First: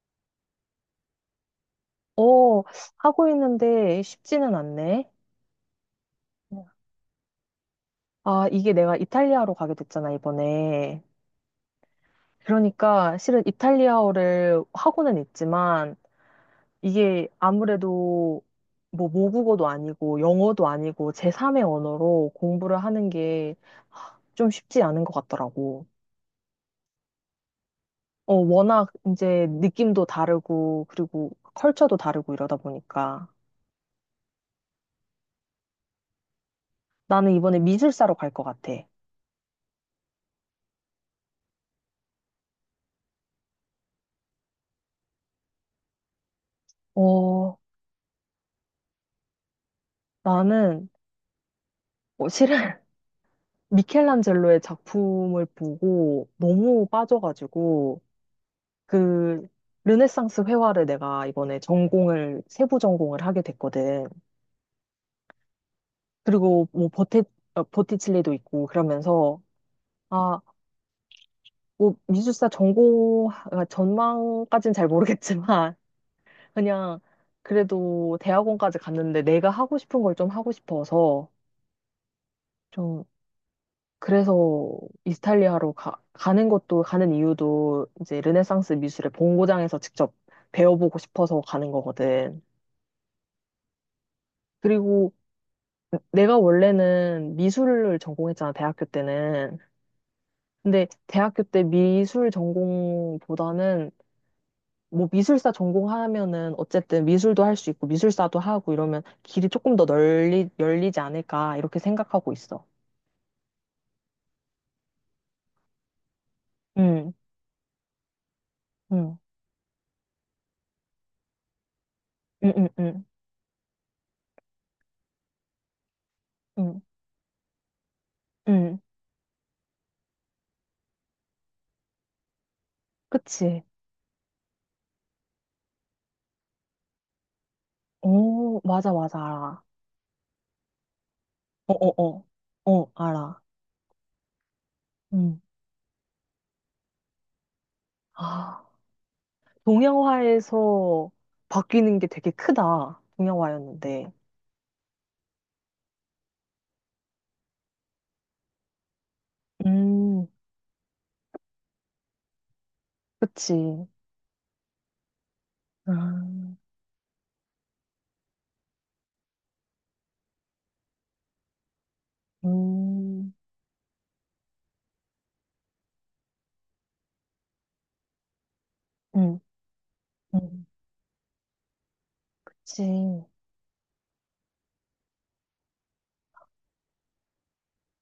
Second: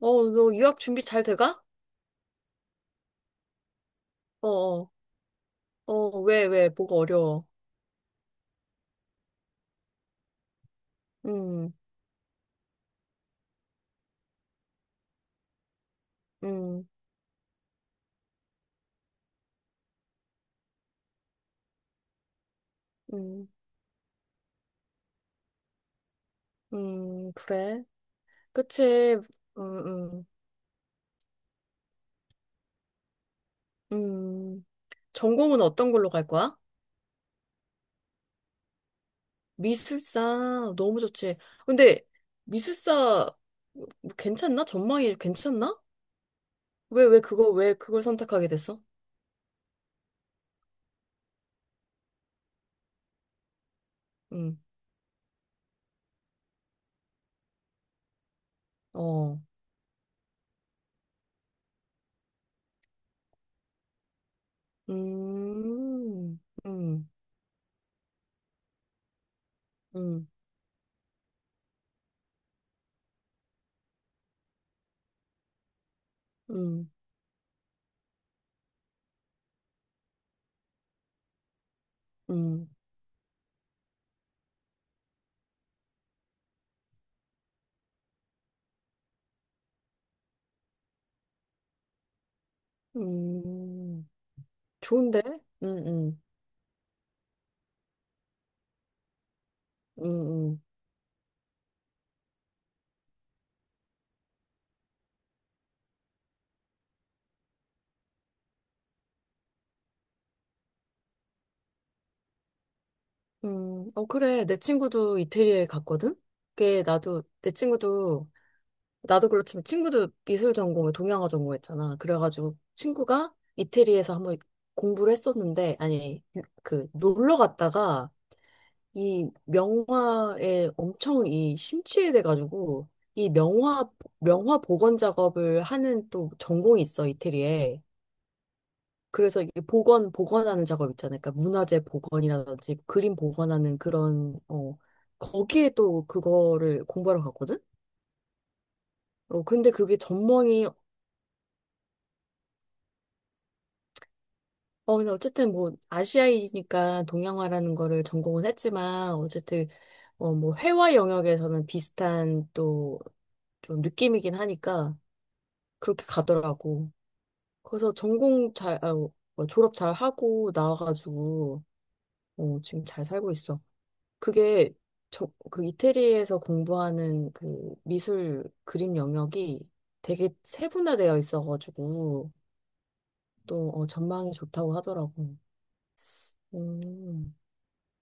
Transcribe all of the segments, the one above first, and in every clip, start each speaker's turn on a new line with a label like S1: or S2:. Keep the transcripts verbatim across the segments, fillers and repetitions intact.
S1: 어, 너 유학 준비 잘 돼가?
S2: 어, 하고 있는데
S1: 어,
S2: 쉽지는
S1: 어,
S2: 않네.
S1: 어, 왜, 왜, 뭐가 어려워.
S2: 아, 이게 내가 이탈리아로 가게 됐잖아, 이번에.
S1: 음,
S2: 그러니까 실은 이탈리아어를 하고는 있지만
S1: 음,
S2: 이게 아무래도 뭐 모국어도 아니고 영어도 아니고 제삼의 언어로 공부를 하는
S1: 음,
S2: 게 좀 쉽지 않은 것 같더라고.
S1: 음, 그래.
S2: 어, 워낙
S1: 그치,
S2: 이제
S1: 음,
S2: 느낌도
S1: 음,
S2: 다르고 그리고 컬처도 다르고 이러다 보니까
S1: 음. 전공은 어떤 걸로 갈 거야?
S2: 나는 이번에 미술사로 갈 것 같아.
S1: 미술사, 너무 좋지. 근데, 미술사, 뭐 괜찮나? 전망이 괜찮나? 왜, 왜 그거,
S2: 어,
S1: 왜 그걸 선택하게 됐어?
S2: 나는 어, 실은
S1: 음,
S2: 미켈란젤로의 작품을 보고 너무 빠져가지고
S1: 어,
S2: 그 르네상스 회화를 내가 이번에 전공을 세부 전공을 하게 됐거든.
S1: 음,
S2: 그리고 뭐
S1: 음,
S2: 버티 어, 버티칠리도 있고 그러면서
S1: 음,
S2: 아, 뭐 미술사 전공 아, 전망까진 잘 모르겠지만
S1: 음,
S2: 그냥 그래도 대학원까지 갔는데 내가 하고 싶은 걸 좀 하고 싶어서
S1: 음,
S2: 좀 그래서 이스탈리아로 가, 가는 것도 가는 이유도 이제 르네상스 미술의 본고장에서 직접 배워보고 싶어서 가는 거거든.
S1: 음.
S2: 그리고
S1: 좋은데? 응, 음
S2: 내가 원래는 미술을 전공했잖아, 대학교 때는.
S1: 음, 음,
S2: 근데 대학교 때 미술 전공보다는 뭐 미술사 전공하면은 어쨌든 미술도 할 수 있고 미술사도 하고 이러면 길이 조금 더 널리 열리지 않을까 이렇게 생각하고 있어.
S1: 음. 어, 그래. 내 친구도 이태리에 갔거든? 그게
S2: 응,
S1: 나도, 내 친구도,
S2: 응,
S1: 나도 그렇지만 친구도 미술 전공을 동양화 전공했잖아.
S2: 응,
S1: 그래가지고
S2: 응, 응,
S1: 친구가 이태리에서 한번 공부를 했었는데, 아니,
S2: 응,
S1: 그, 놀러 갔다가
S2: 응.
S1: 이 명화에 엄청 이 심취해 돼가지고, 이
S2: 그치.
S1: 명화, 명화 복원 작업을 하는 또 전공이 있어, 이태리에.
S2: 오, 맞아, 맞아,
S1: 그래서 이게
S2: 알아.
S1: 복원, 복원하는 작업 있잖아요. 그러니까
S2: 어,
S1: 문화재
S2: 어, 어,
S1: 복원이라든지
S2: 어,
S1: 그림
S2: 알아.
S1: 복원하는 그런, 어,
S2: 음.
S1: 거기에 또 그거를 공부하러 갔거든?
S2: 아,
S1: 어, 근데 그게 전공이,
S2: 동양화에서 바뀌는 게 되게 크다. 동양화였는데.
S1: 어, 근데 어쨌든 뭐, 아시아이니까 동양화라는 거를 전공은 했지만, 어쨌든,
S2: 음,
S1: 어, 뭐, 회화 영역에서는 비슷한 또 좀
S2: 그치.
S1: 느낌이긴 하니까, 그렇게
S2: 음,
S1: 가더라고. 그래서 전공 잘, 아, 뭐 졸업 잘 하고 나와가지고, 어, 지금 잘 살고
S2: 음,
S1: 있어. 그게 저, 그 이태리에서 공부하는 그 미술 그림
S2: 음,
S1: 영역이 되게
S2: 음,
S1: 세분화되어 있어가지고
S2: 그치.
S1: 또 어, 전망이 좋다고 하더라고. 음,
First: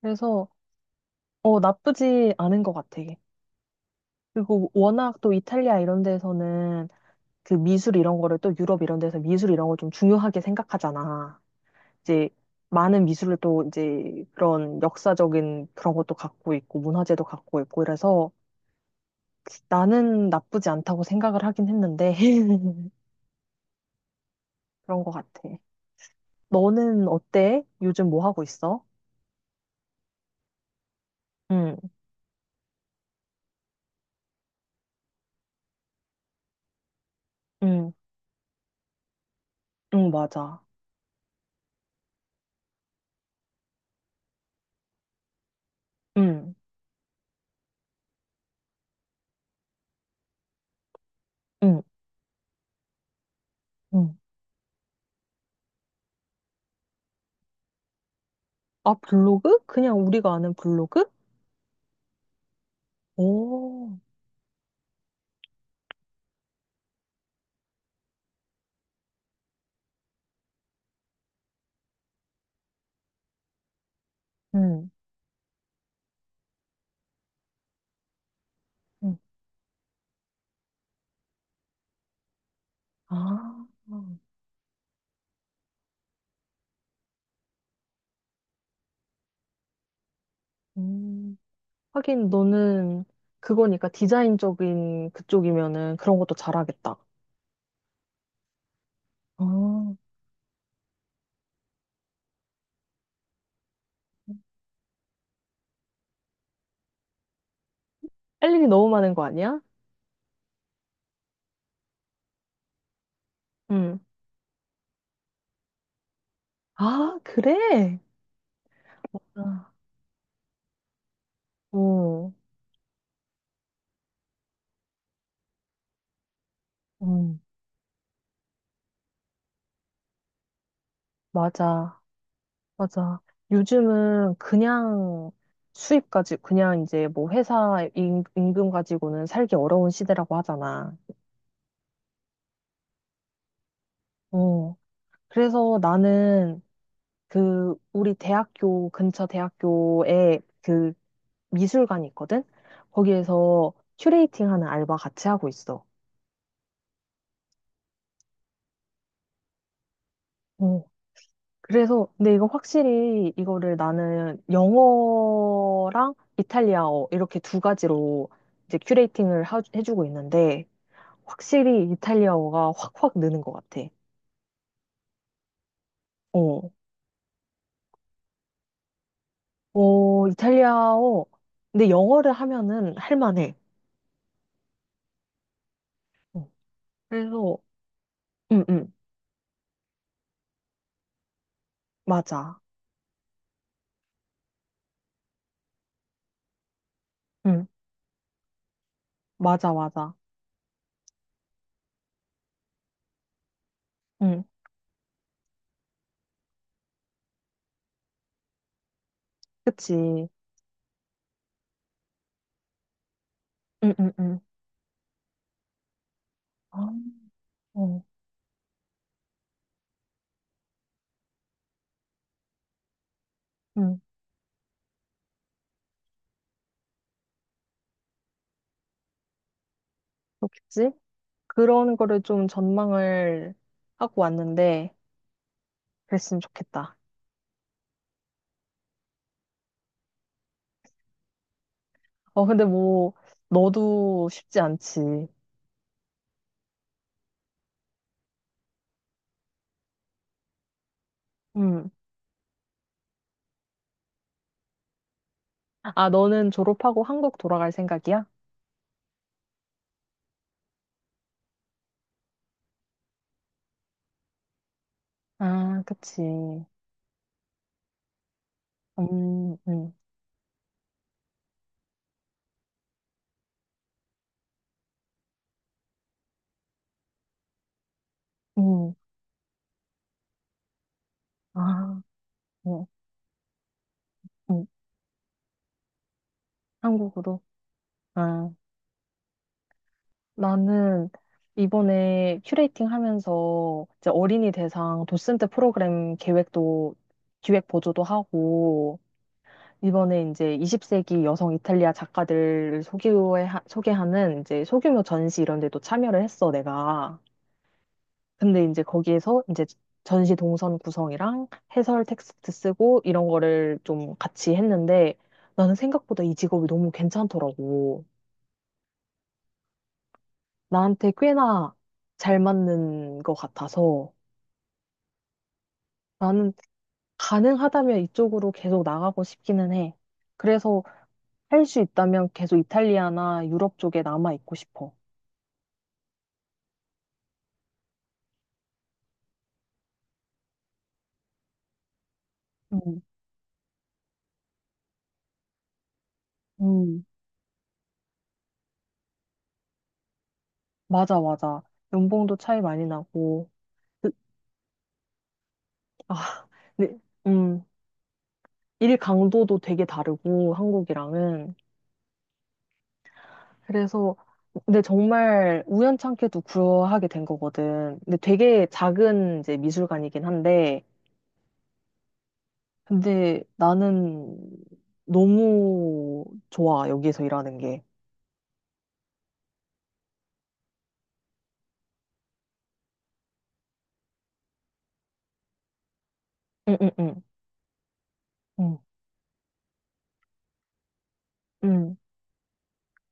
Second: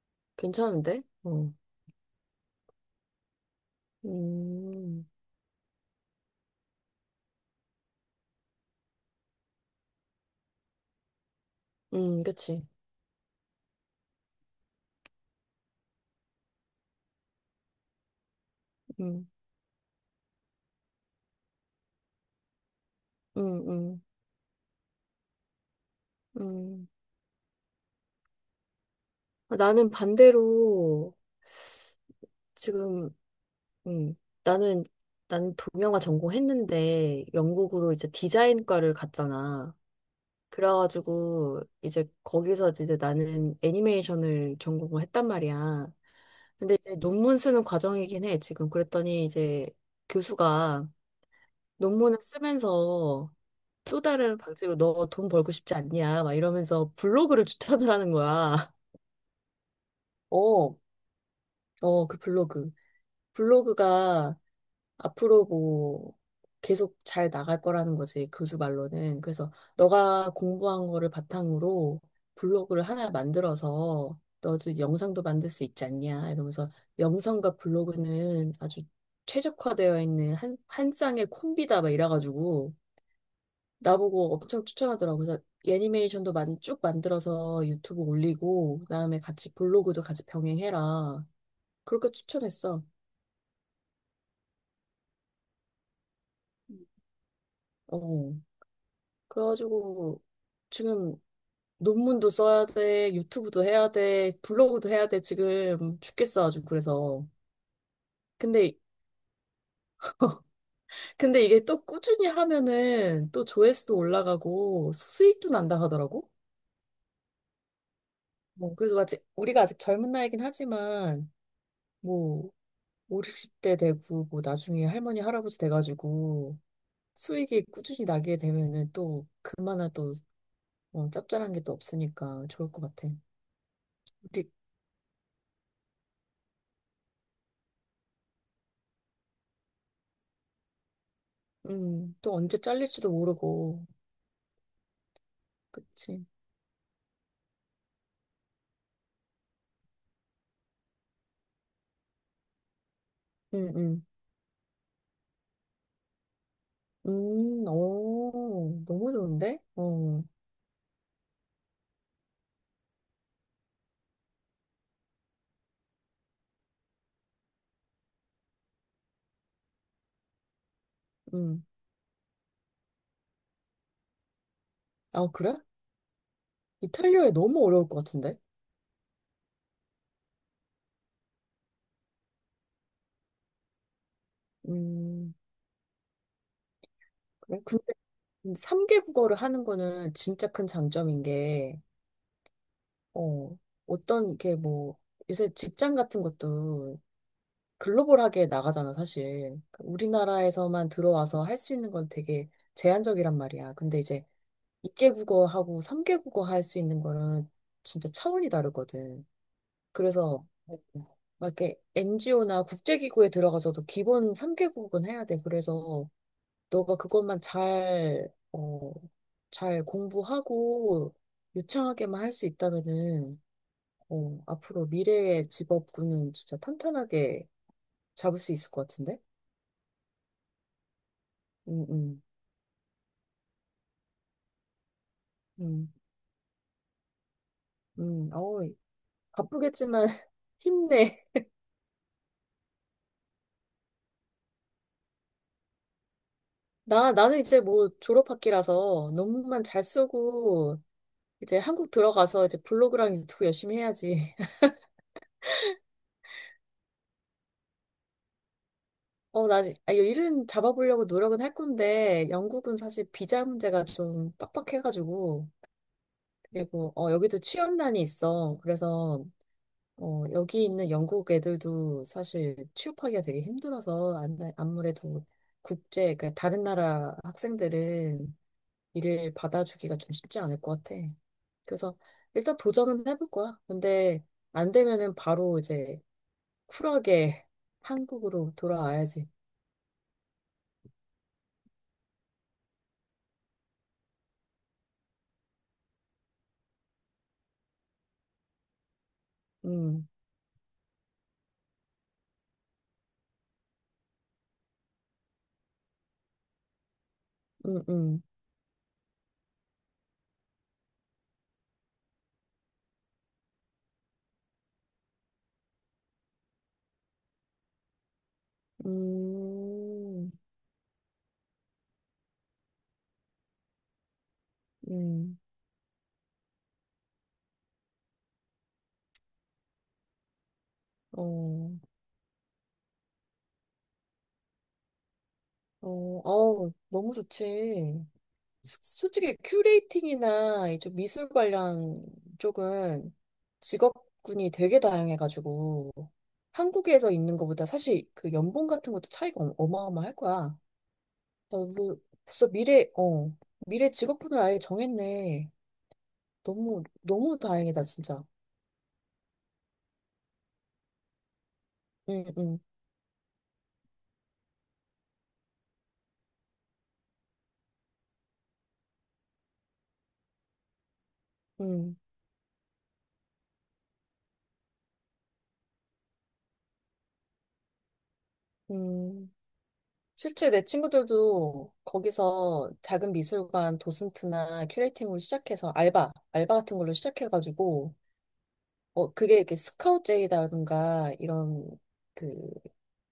S2: 그래서,
S1: 괜찮은데? 어.
S2: 어, 나쁘지 않은 것 같아. 그리고
S1: 음,
S2: 워낙 또 이탈리아 이런 데서는 그 미술 이런 거를 또 유럽 이런 데서 미술 이런 걸 좀 중요하게 생각하잖아.
S1: 음,
S2: 이제
S1: 그치.
S2: 많은 미술을 또 이제 그런 역사적인 그런 것도 갖고 있고 문화재도 갖고 있고 이래서
S1: 음,
S2: 나는 나쁘지 않다고 생각을 하긴 했는데
S1: 음, 음,
S2: 그런 것 같아.
S1: 음.
S2: 너는 어때? 요즘 뭐 하고 있어?
S1: 아, 나는 반대로
S2: 응,
S1: 지금, 음, 나는, 나는 동영화 전공했는데
S2: 응,
S1: 영국으로 이제 디자인과를 갔잖아.
S2: 응, 맞아.
S1: 그래가지고 이제 거기서 이제 나는 애니메이션을 전공을 했단 말이야.
S2: 응,
S1: 근데 이제 논문 쓰는 과정이긴 해, 지금. 그랬더니 이제 교수가
S2: 응,
S1: 논문을 쓰면서 또
S2: 응.
S1: 다른 방식으로 너 돈 벌고 싶지 않냐, 막 이러면서 블로그를 추천을 하는 거야.
S2: 아, 블로그? 그냥 우리가 아는
S1: 어,
S2: 블로그?
S1: 어, 그 블로그.
S2: 오,
S1: 블로그가 앞으로 뭐 계속 잘 나갈 거라는 거지, 교수 말로는. 그래서 너가 공부한 거를 바탕으로 블로그를 하나 만들어서 너도
S2: 응,
S1: 영상도 만들 수 있지 않냐 이러면서 영상과 블로그는 아주
S2: 응.
S1: 최적화되어 있는 한, 한 쌍의 콤비다 막 이래가지고
S2: 아,
S1: 나보고 엄청 추천하더라고. 그래서 애니메이션도 만, 쭉 만들어서 유튜브 올리고 그다음에 같이 블로그도 같이 병행해라.
S2: 음.
S1: 그렇게
S2: 하긴
S1: 추천했어.
S2: 너는 그거니까 디자인적인 그쪽이면은 그런 것도 잘하겠다.
S1: 어.
S2: 어,
S1: 그래가지고 지금 논문도 써야 돼, 유튜브도 해야 돼, 블로그도 해야 돼. 지금 죽겠어 아주 그래서.
S2: 할 일이
S1: 근데
S2: 너무 많은 거 아니야?
S1: 근데 이게 또 꾸준히 하면은 또 조회수도
S2: 응,
S1: 올라가고 수익도 난다 하더라고.
S2: 아, 그래?
S1: 뭐 그래서 아직 우리가
S2: 아,
S1: 아직 젊은 나이긴 하지만
S2: 어,
S1: 뭐 오십, 육십 대 되고 뭐 나중에 할머니 할아버지 돼가지고
S2: 음,
S1: 수익이 꾸준히 나게 되면은 또 그만한 또 어, 짭짤한 게 또
S2: 맞아,
S1: 없으니까 좋을 것 같아.
S2: 맞아. 요즘은
S1: 우리
S2: 그냥 수입 가지고, 그냥 이제 뭐 회사 임- 임금 가지고는 살기 어려운 시대라고 하잖아.
S1: 음, 또 언제 잘릴지도 모르고.
S2: 어, 그래서
S1: 그치.
S2: 나는 그 우리 대학교 근처 대학교에 그 미술관이 있거든?
S1: 응,
S2: 거기에서
S1: 응.
S2: 큐레이팅 하는 알바 같이 하고 있어.
S1: 음, 오, 너무 좋은데? 어,
S2: 그래서, 근데 이거 확실히 이거를 나는 영어랑 이탈리아어 이렇게 두 가지로 이제 큐레이팅을 하- 해주고 있는데,
S1: 음.
S2: 확실히 이탈리아어가 확확 느는 것 같아.
S1: 아, 그래?
S2: 어,
S1: 이탈리아에 너무 어려울 것 같은데?
S2: 어, 이탈리아어. 근데 영어를 하면은 할만해.
S1: 음,
S2: 어, 그래서,
S1: 그래? 근데
S2: 응, 응,
S1: 세 개 국어를 하는 거는 진짜 큰 장점인 게,
S2: 맞아.
S1: 어, 어떤 게 뭐, 요새 직장 같은 것도
S2: 응,
S1: 글로벌하게 나가잖아, 사실.
S2: 맞아, 맞아.
S1: 우리나라에서만 들어와서 할 수 있는 건 되게 제한적이란 말이야. 근데 이제
S2: 응,
S1: 두 개 국어하고 세 개 국어 할 수 있는 거는 진짜 차원이 다르거든.
S2: 그치. 응,
S1: 그래서 막 이렇게 엔지오나 국제기구에 들어가서도
S2: 응,
S1: 기본
S2: 응.
S1: 삼 개국은 해야 돼. 그래서
S2: 아,
S1: 너가 그것만
S2: 어,
S1: 잘, 어, 잘 공부하고 유창하게만 할 수 있다면은,
S2: 응,
S1: 어, 앞으로 미래의 직업군은 진짜 탄탄하게 잡을 수 있을 것 같은데?
S2: 그렇겠지?
S1: 음,
S2: 그런 거를
S1: 음,
S2: 좀 전망을 하고 왔는데,
S1: 음,
S2: 그랬으면 좋겠다.
S1: 음, 어, 바쁘겠지만 힘내.
S2: 어, 근데 뭐, 너도 쉽지 않지.
S1: 나, 나는 이제 뭐 졸업학기라서 논문만 잘 쓰고 이제
S2: 음.
S1: 한국 들어가서 이제 블로그랑 유튜브 열심히 해야지.
S2: 아, 너는 졸업하고 한국 돌아갈 생각이야?
S1: 어, 난, 아, 이거 일은 잡아보려고 노력은 할 건데, 영국은 사실 비자 문제가 좀 빡빡해가지고,
S2: 아, 그치.
S1: 그리고, 어, 여기도 취업난이 있어. 그래서,
S2: 음, 음,
S1: 어, 여기 있는 영국 애들도 사실 취업하기가 되게 힘들어서, 안, 아무래도 국제, 그러니까 다른 나라 학생들은
S2: 음.
S1: 일을 받아주기가 좀 쉽지 않을 것 같아. 그래서,
S2: 아,
S1: 일단
S2: 음,
S1: 도전은 해볼 거야. 근데,
S2: 음.
S1: 안 되면은 바로 이제,
S2: 한국으로.
S1: 쿨하게
S2: 아,
S1: 한국으로 돌아와야지.
S2: 나는 이번에 큐레이팅 하면서 이제 어린이 대상 도슨트 프로그램 계획도, 기획 보조도 하고,
S1: 음,
S2: 이번에 이제 이십 세기 여성 이탈리아 작가들을 소개해, 소개하는 이제 소규모 전시 이런 데도 참여를 했어, 내가.
S1: 음, 음.
S2: 근데 이제 거기에서 이제 전시 동선 구성이랑 해설 텍스트 쓰고 이런 거를 좀 같이 했는데 나는 생각보다 이 직업이 너무 괜찮더라고.
S1: 음,
S2: 나한테 꽤나 잘 맞는 것 같아서
S1: 음,
S2: 나는 가능하다면 이쪽으로 계속 나가고 싶기는 해. 그래서 할
S1: 어,
S2: 수 있다면 계속 이탈리아나 유럽 쪽에 남아 있고 싶어.
S1: 어, 어, 너무 좋지. 소- 솔직히 큐레이팅이나 이좀 미술 관련
S2: 음.
S1: 쪽은 직업군이 되게 다양해가지고
S2: 음,
S1: 한국에서 있는 것보다 사실 그 연봉 같은 것도 차이가 어- 어마어마할 거야.
S2: 맞아, 맞아.
S1: 어, 뭐,
S2: 연봉도
S1: 벌써
S2: 차이 많이
S1: 미래, 어,
S2: 나고,
S1: 미래
S2: 그-
S1: 직업군을 아예 정했네.
S2: 아,
S1: 너무,
S2: 네,
S1: 너무
S2: 음,
S1: 다행이다, 진짜.
S2: 일 강도도 되게 다르고, 한국이랑은.
S1: 응, 응,
S2: 그래서, 근데 정말 우연찮게도 구하게 된 거거든. 근데 되게 작은 이제 미술관이긴 한데,
S1: 응,
S2: 근데 나는 너무 좋아, 여기서 일하는 게.
S1: 응. 실제 내 친구들도 거기서 작은 미술관 도슨트나 큐레이팅으로 시작해서 알바, 알바
S2: 응,
S1: 같은
S2: 응,
S1: 걸로
S2: 응.
S1: 시작해가지고,
S2: 응,
S1: 어, 그게 이렇게 스카우트제이라든가 이런
S2: 응.
S1: 그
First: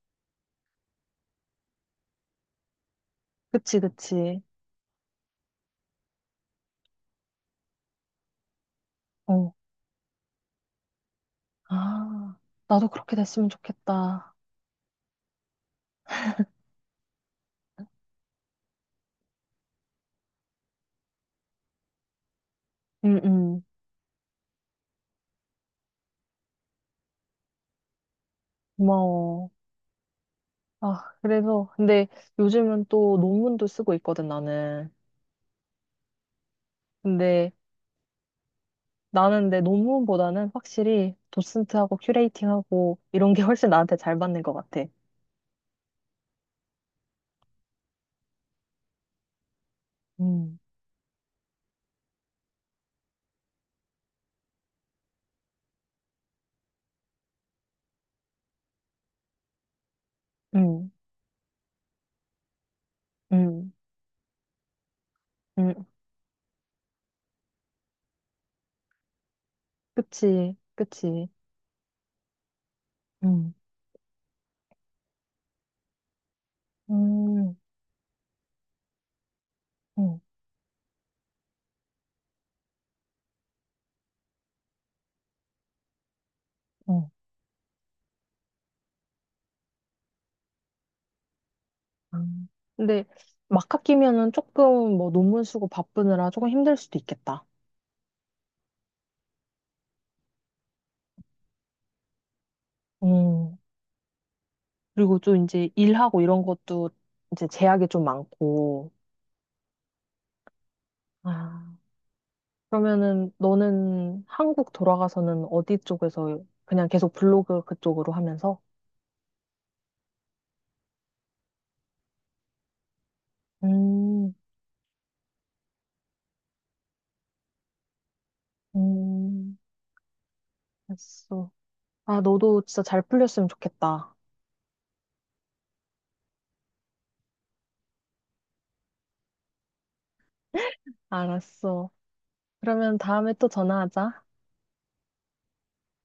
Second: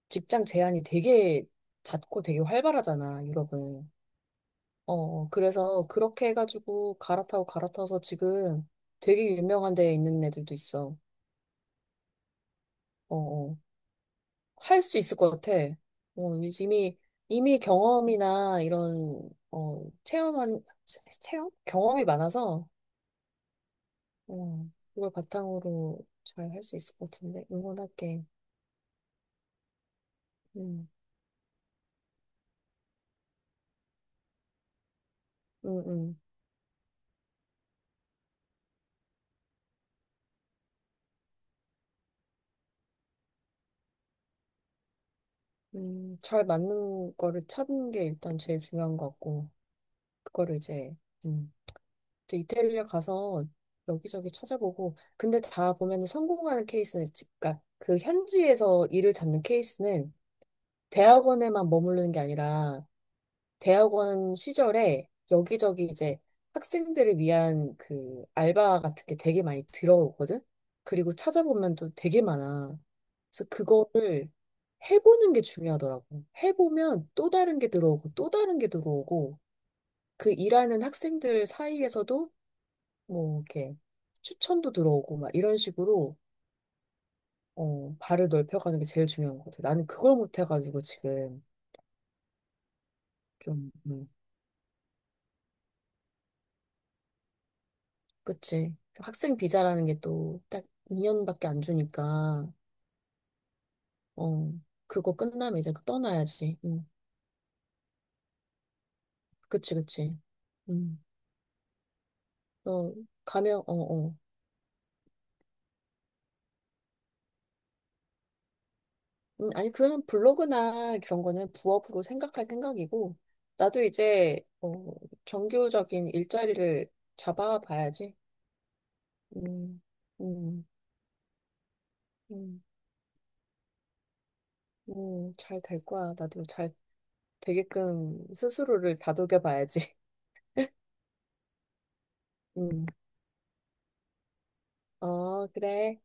S1: 직장 제한이 되게 잦고 되게 활발하잖아,
S2: 그치,
S1: 유럽은.
S2: 그치.
S1: 어, 어, 그래서 그렇게 해가지고 갈아타고 갈아타서 지금 되게
S2: 어.
S1: 유명한 데에 있는 애들도 있어.
S2: 아, 나도 그렇게
S1: 어,
S2: 됐으면
S1: 어.
S2: 좋겠다.
S1: 할 수 있을 것 같아. 어, 이미, 이미 경험이나 이런, 어, 체험한, 체- 체험? 경험이 많아서,
S2: 응, 응.
S1: 어, 그걸 바탕으로 잘 할 수 있을 것 같은데, 응원할게.
S2: 고마워.
S1: 음,
S2: 아, 그래서, 근데 요즘은 또 논문도 쓰고 있거든, 나는.
S1: 음, 음,
S2: 근데 나는 내 논문보다는 확실히 도슨트하고 큐레이팅하고 이런 게 훨씬 나한테 잘 맞는 것 같아.
S1: 음, 잘 맞는 거를 찾는 게 일단 제일 중요한 것 같고, 그거를
S2: 음,
S1: 이제, 음, 또 이태리에 가서 여기저기 찾아보고, 근데 다 보면 성공하는 케이스는, 그니까 그 현지에서 일을 잡는 케이스는
S2: 음,
S1: 대학원에만 머무르는 게 아니라,
S2: 음,
S1: 대학원 시절에
S2: 음.
S1: 여기저기 이제 학생들을 위한 그 알바 같은 게 되게 많이 들어오거든?
S2: 그치,
S1: 그리고
S2: 그치.
S1: 찾아보면 또 되게 많아. 그래서
S2: 음,
S1: 그거를 해보는 게 중요하더라고. 해보면 또
S2: 음,
S1: 다른 게 들어오고 또 다른 게 들어오고
S2: 음,
S1: 그 일하는 학생들 사이에서도 뭐 이렇게 추천도 들어오고 막 이런 식으로
S2: 음.
S1: 어, 발을 넓혀가는 게 제일 중요한 것 같아. 나는 그걸 못해가지고 지금
S2: 음. 근데 막
S1: 좀, 음,
S2: 학기면은 조금 뭐 논문 쓰고 바쁘느라 조금 힘들 수도 있겠다.
S1: 그치. 학생 비자라는 게 또 딱 이 년밖에 안 주니까,
S2: 음.
S1: 어, 그거
S2: 그리고 또
S1: 끝나면
S2: 이제
S1: 이제 그
S2: 일하고 이런
S1: 떠나야지. 응.
S2: 것도 이제 제약이 좀 많고.
S1: 그치, 그치. 응.
S2: 아.
S1: 너
S2: 그러면은
S1: 가면, 어, 어.
S2: 너는 한국 돌아가서는 어디 쪽에서 그냥 계속 블로그 그쪽으로 하면서?
S1: 음, 아니, 그거는 블로그나 그런 거는 부업으로 생각할 생각이고, 나도
S2: 음,
S1: 이제, 어, 정규적인 일자리를 잡아봐야지.
S2: 음,
S1: 음, 음,
S2: 알았어. 아, 너도
S1: 음,
S2: 진짜 잘 풀렸으면 좋겠다.
S1: 음, 잘 될 거야. 나도 잘 되게끔 스스로를 다독여봐야지.
S2: 알았어.
S1: 음,
S2: 그러면 다음에 또 전화하자.
S1: 어, 그래.